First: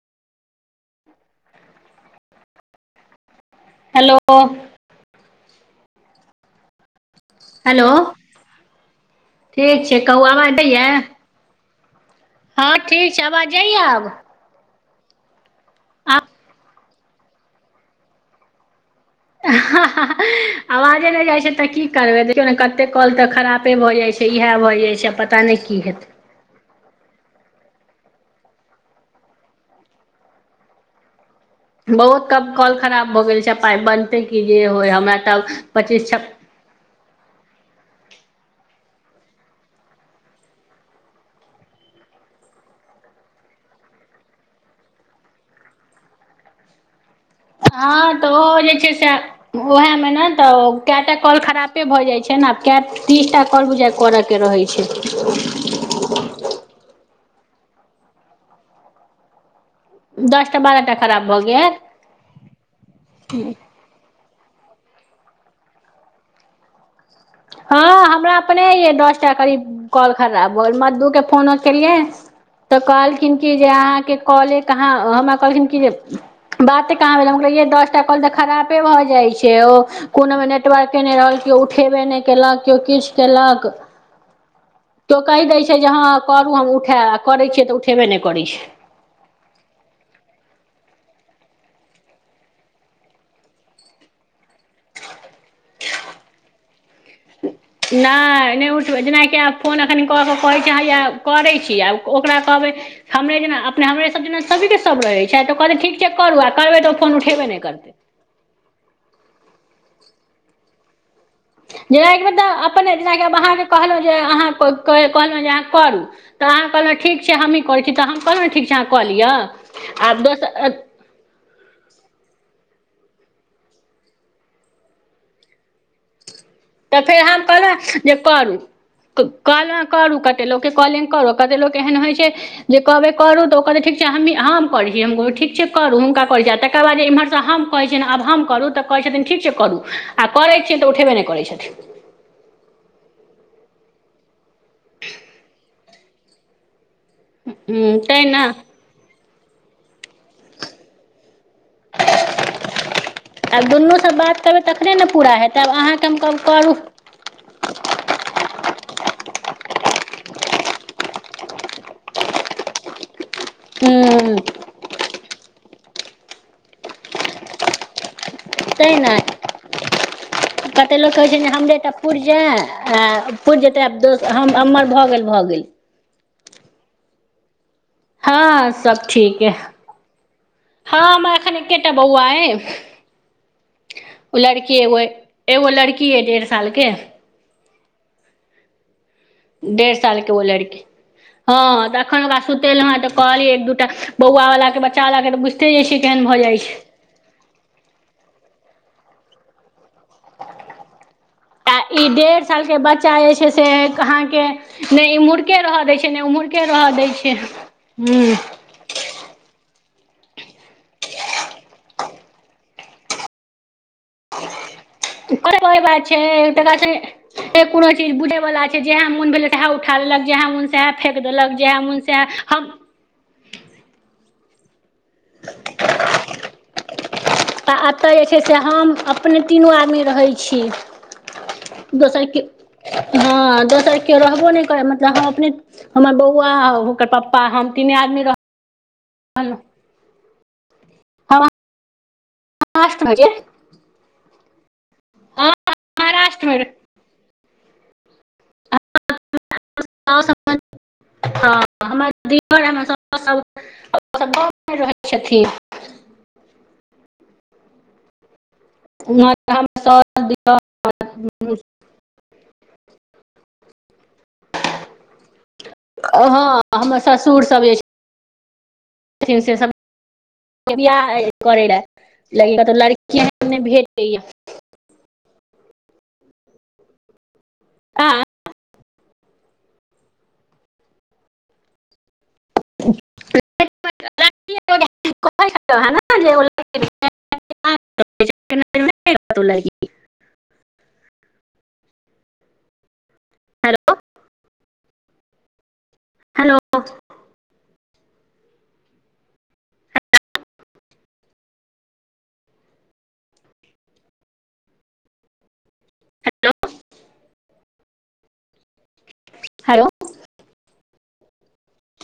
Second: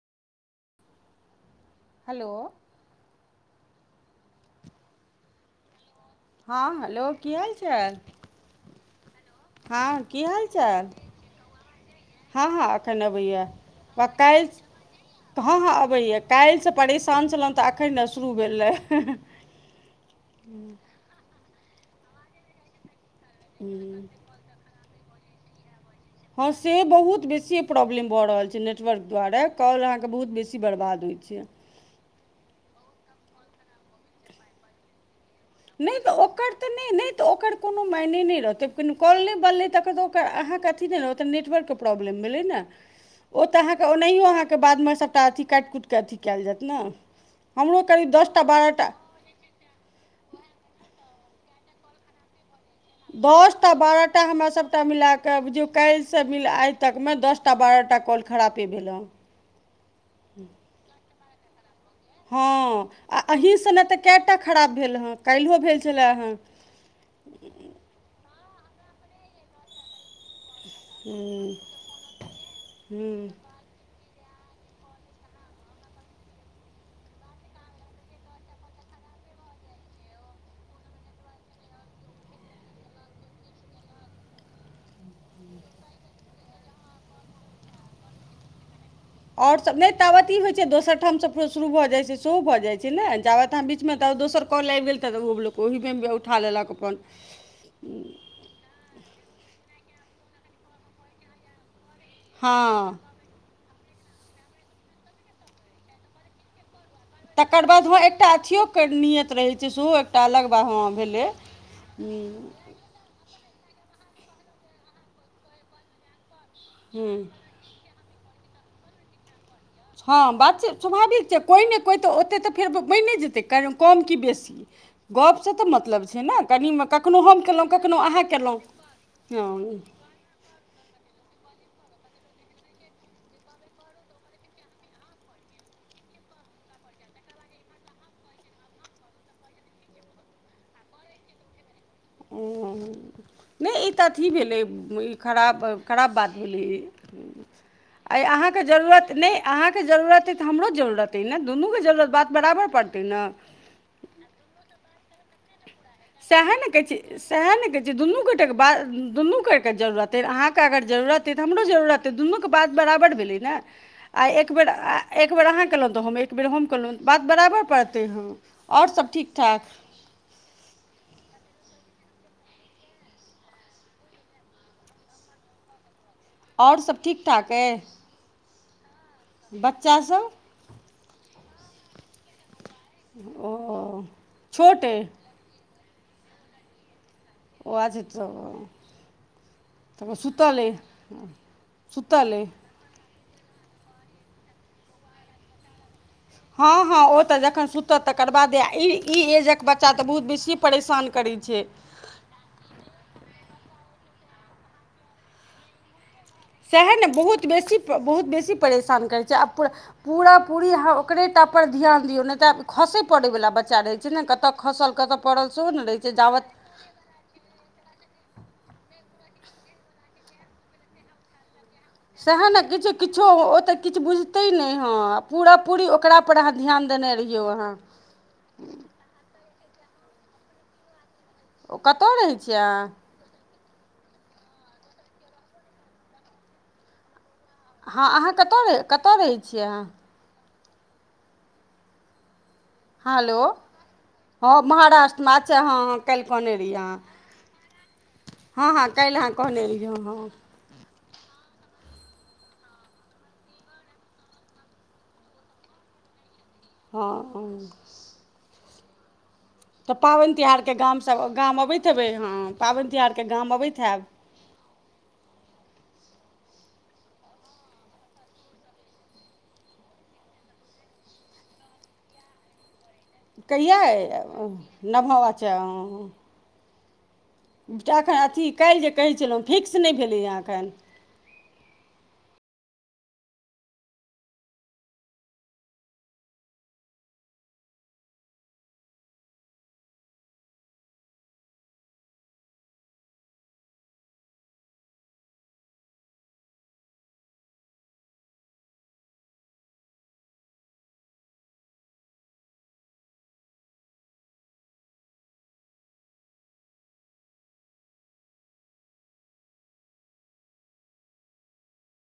Hello. Hello. हँ hello की hello हालचाल। ठीक छै कहू हाल आबाज चाल जाइया। हँ हँ एखन छै अबैए आवाज जाइये आ आब काल्हि। हँ हँ अबैए काल्हिसँ परेशान छलहुँ तऽ एखन ने शुरू भेलै। आवाजे नहि जाय छै तऽ की करबे देखियौ ने कते कल तऽ खरापे भऽ हूँ, जाइ छै। इएह भऽ जाइत छै आ पता नहि की हेतै। हँ से बहुत बेसी प्रॉब्लम भऽ रहल छै नेटवर्क द्वारा कॉल अहाँकेँ बहुत बेसी बर्बाद होइ छै। बहुत कब काॅल खराब भऽ गेल छै पाइ बनतै कि जे होय हमरा त नहि तऽ ओकर तऽ नहि नहि। त ओकर कोनो मायने नहि रहतै [unintelligible] कॉल नहि बनलै त अहाँके अथी नहि रहत ओ त नेटवर्क के प्रॉब्लम भेलै ने। ओ तऽ अहाँके ओनाहियो अहाँके बादमे सभटा अथी काटि कुटि कऽ अथी कयल जायत ने। हमरो करीब हँ तो दस टा ओ बारह जे टा छै से। ओएहमे ने तऽ कएटा कल खरापे भऽ जाइ छै ने। कए तीस टा दस कर बुजाइ बारह करय टा के हमरा रहै सभटा छै। मिला कऽ बुझियौ काल्हिसँ [unintelligible] आइ तकमे दसटा बारहटा कॉल खरापे भेल हे। दसटा बारहटा खराब भऽ गेल हँ आ अहीँसने तऽ कएटा खराब भेल हेँ काइल्हो भेल छलए हेँ हँ हमरा अपने यै दसटा करीब कॉल खराब भऽ गेल मधु हूँ के फोन केलियै तऽ हूँ कहलखिन की जे अहाँके काॅले कहाँ हमरा कहलखिन कि जे बाते कहाँ भेल हम कहलियै यै दसटा कॉल तऽ खरापे भऽ जाइ छै ओ कोनोमे नेटवर्के नहि रहल केओ उठेबे नहि केलक केओ किछ केलक त ओ कहि दै छै जे हँ करू हम उठैब आ करै छियै तऽ उठेबे नहि करै छै आओर सभ नहि ताबत ई होइ छै दोसर ठाम सभ शुरू भऽ जाइत छै सेहो भऽ जाइ छै ने जाबत आहाँ बीचमे ताबे दोसर काॅल आबि गेल तऽ ओहो [unintelligible] लोक ओहिमे उठा लेलक अपन नहि नहि उठबै जेनाकि आब फोन एखन कऽ कऽ कहै छै हैया आ करै छी आब [unintelligible] ओकरा कहबै हँ हमरे जेना अपने हमरे सब जेना सभीके सभ रहै छै तऽ कहतै ठीक छै करू आ करबै तऽ ओ फोन उठेबे नहि तकर बाद करतै वहाँ [unintelligible] एकटा अथियोकके नियत रहै छै सेहो एकटा अलगवा ह भेलै जेनाकि म [unintelligible] तब अपने जेनाकिब अहाँके कहलहुँ जे अहाँ कहलहुँ जे अहाँ करू तऽ अहाँ कहलहुँ हूँ ठीक छै हमही करै छी तऽ हम कहलहुँ ठीक छै अहाँ कऽ लिअ आब हँ बात छै दोसर स्वाभाविक छै कोइ नहि कोइ तऽ ओतेक तऽ फेर बनि जेतै कम कि बेसी गपसँ तऽ मतलब छै ने कनिमे तऽ फेर कखनहु हम कयलहुँ कहलहुँ कखनहु जे अहाँ करू कयलहुँ हँ कहलहुँ करू कते लोक के कहलियनि करू, आ कते लोक एहन होइ छै जे कहबै करू तऽ ओ कहतै ठीक छै हमही- हम करै छी हम कहबै ठीक छै करू हुनका कहै छी, आ तकर बाद जे एम्हरसँ हम कहय छियनि आब हम करू तऽ कहै छथिन ठीक छै करू आ करै छियै तऽ उठेबे नहि करै छ ओ नहि ई तऽ अथी भेलै ई खराब खराब बात भेलै हूँ आइ तैँ ने अहाँके जरूरत नहि अहाँके जरूरत अइ तऽ हमरो जरूरत अइ ने दुनूके जरूरत बात बराबर पड़तै ने आब दुनू सब बात करबै तखने ने पूरा हेतै आब अहाँ सएह ने कहै छी सएह ने कहै छी दुनू गोटेकेँ के बात दुनू कोई के जरूरत अइ अहाँकेँ अगर जरूरत तऽ हमरो जरूरत हे दुनू के बात बराबर भेलै ने आ हूँ एक बेर आ एकब बेर अहाँ कयलहुँ तऽ हम एक बेेर हम कलहुँ बात बराबर पड़तै। आओर तेह सभ नाय ठीक ठाक कतेक लोक कहैत छै ने हमरे तऽ पुरि जाय आ पुरि जेतै आब दोस हम हममर भऽ गेल भऽ गेल। औरर सभ ठीक ठाक अइ हँ सब ठीक। अइ बच्चा सभ। हँ हमर एखन एकेटा बौआ ये ओ लड़की छोट एगो ये। अइ एगो लड़की ये डेढ़ साल के [unintelligible] डेढ तऽ सालके ओ सुतल अइ लड़की हँ देखयमे सुतल उकरा अइ छु तेल अहँ तऽ कहलीए एक दूटा बौआ वाल के बच्चा वाला के त बुझते जाय छीये केहन भऽ जाइ हँ छीये। हँ ओ तऽ जखन सुत तऽ तकर बादे ई ई एजक बच्चा तऽ बहुत बेसी परेशान करै छैय। इ डेढ़ साल के बच्चा जे छैय से अहाँ के नै इम्हुरके रह देय छै नै उम्ह सएह [unintelligible] ने दै छीये बहुत बेसी बहुत हूँ। बेसी परेशान करै छैय अब पूरा पूरा पूरी अहाँ ओकरे टापर ध्यान दियौ नहि तऽ खसय पड़यवला बच्चा रहैत छैय ने कतय खसल कतऽ। पड़ल सेहो ने रहै छै जाबत [unintelligible] ए कोनो चीज बुझे वला छैय जेहे मोन भेले तेहे उठा लेलक जेहा मन से हे फेक देलक जेहे मोन सएह सेहे नऽ हम किछी किछो ओ तऽ किछ बुझते न ह पूरा पूरी ओकरा पर अहाँ ध्यान देने रहिय तऽ एतय जे छैय से हम अपने तीनू आदमी रहै छीये। ओ कतऽ दोसर रहै की छियै अहाँ हँ दोसर केओ रहबो नै करे मतलब हम अपने हमर बौआ ओकर पप्पा हम। तीने हँ आदमी अहाँ कतय रह कतय रहै रहलहुँ छियै अहाँ। [inaudible] पाँच बजे हेलो हँ महाराष्ट्र में अछ हँ हँ काइल कहने महाराष्ट्रमे रहिये अहाँ, हँ हँ काइल अहाँ कहने रहियै हँ [unintelligible] हँ हमर [unintelligible] [unintelligible] मे रहै छथिन। हँ। [unintelligible] तऽ पाबैन साउस तिहारके गामसभ गाम अबैत हेबै हँ पाबैन तिहारके गाम अबैत हाएब। हँ हमर ससुर सब एज [unintelligible] बियाह [unintelligible] [unintelligible] भेट दए। न भाव छैय अ। आ एखन अथी काल्हि जे कहैत छलहुँ फिक्स नहि भेलैए एखन। [inaudible] [inaudible] [inaudible] हेलो। हेलो। [inaudible] [inaudible] [unintelligible] हेलो।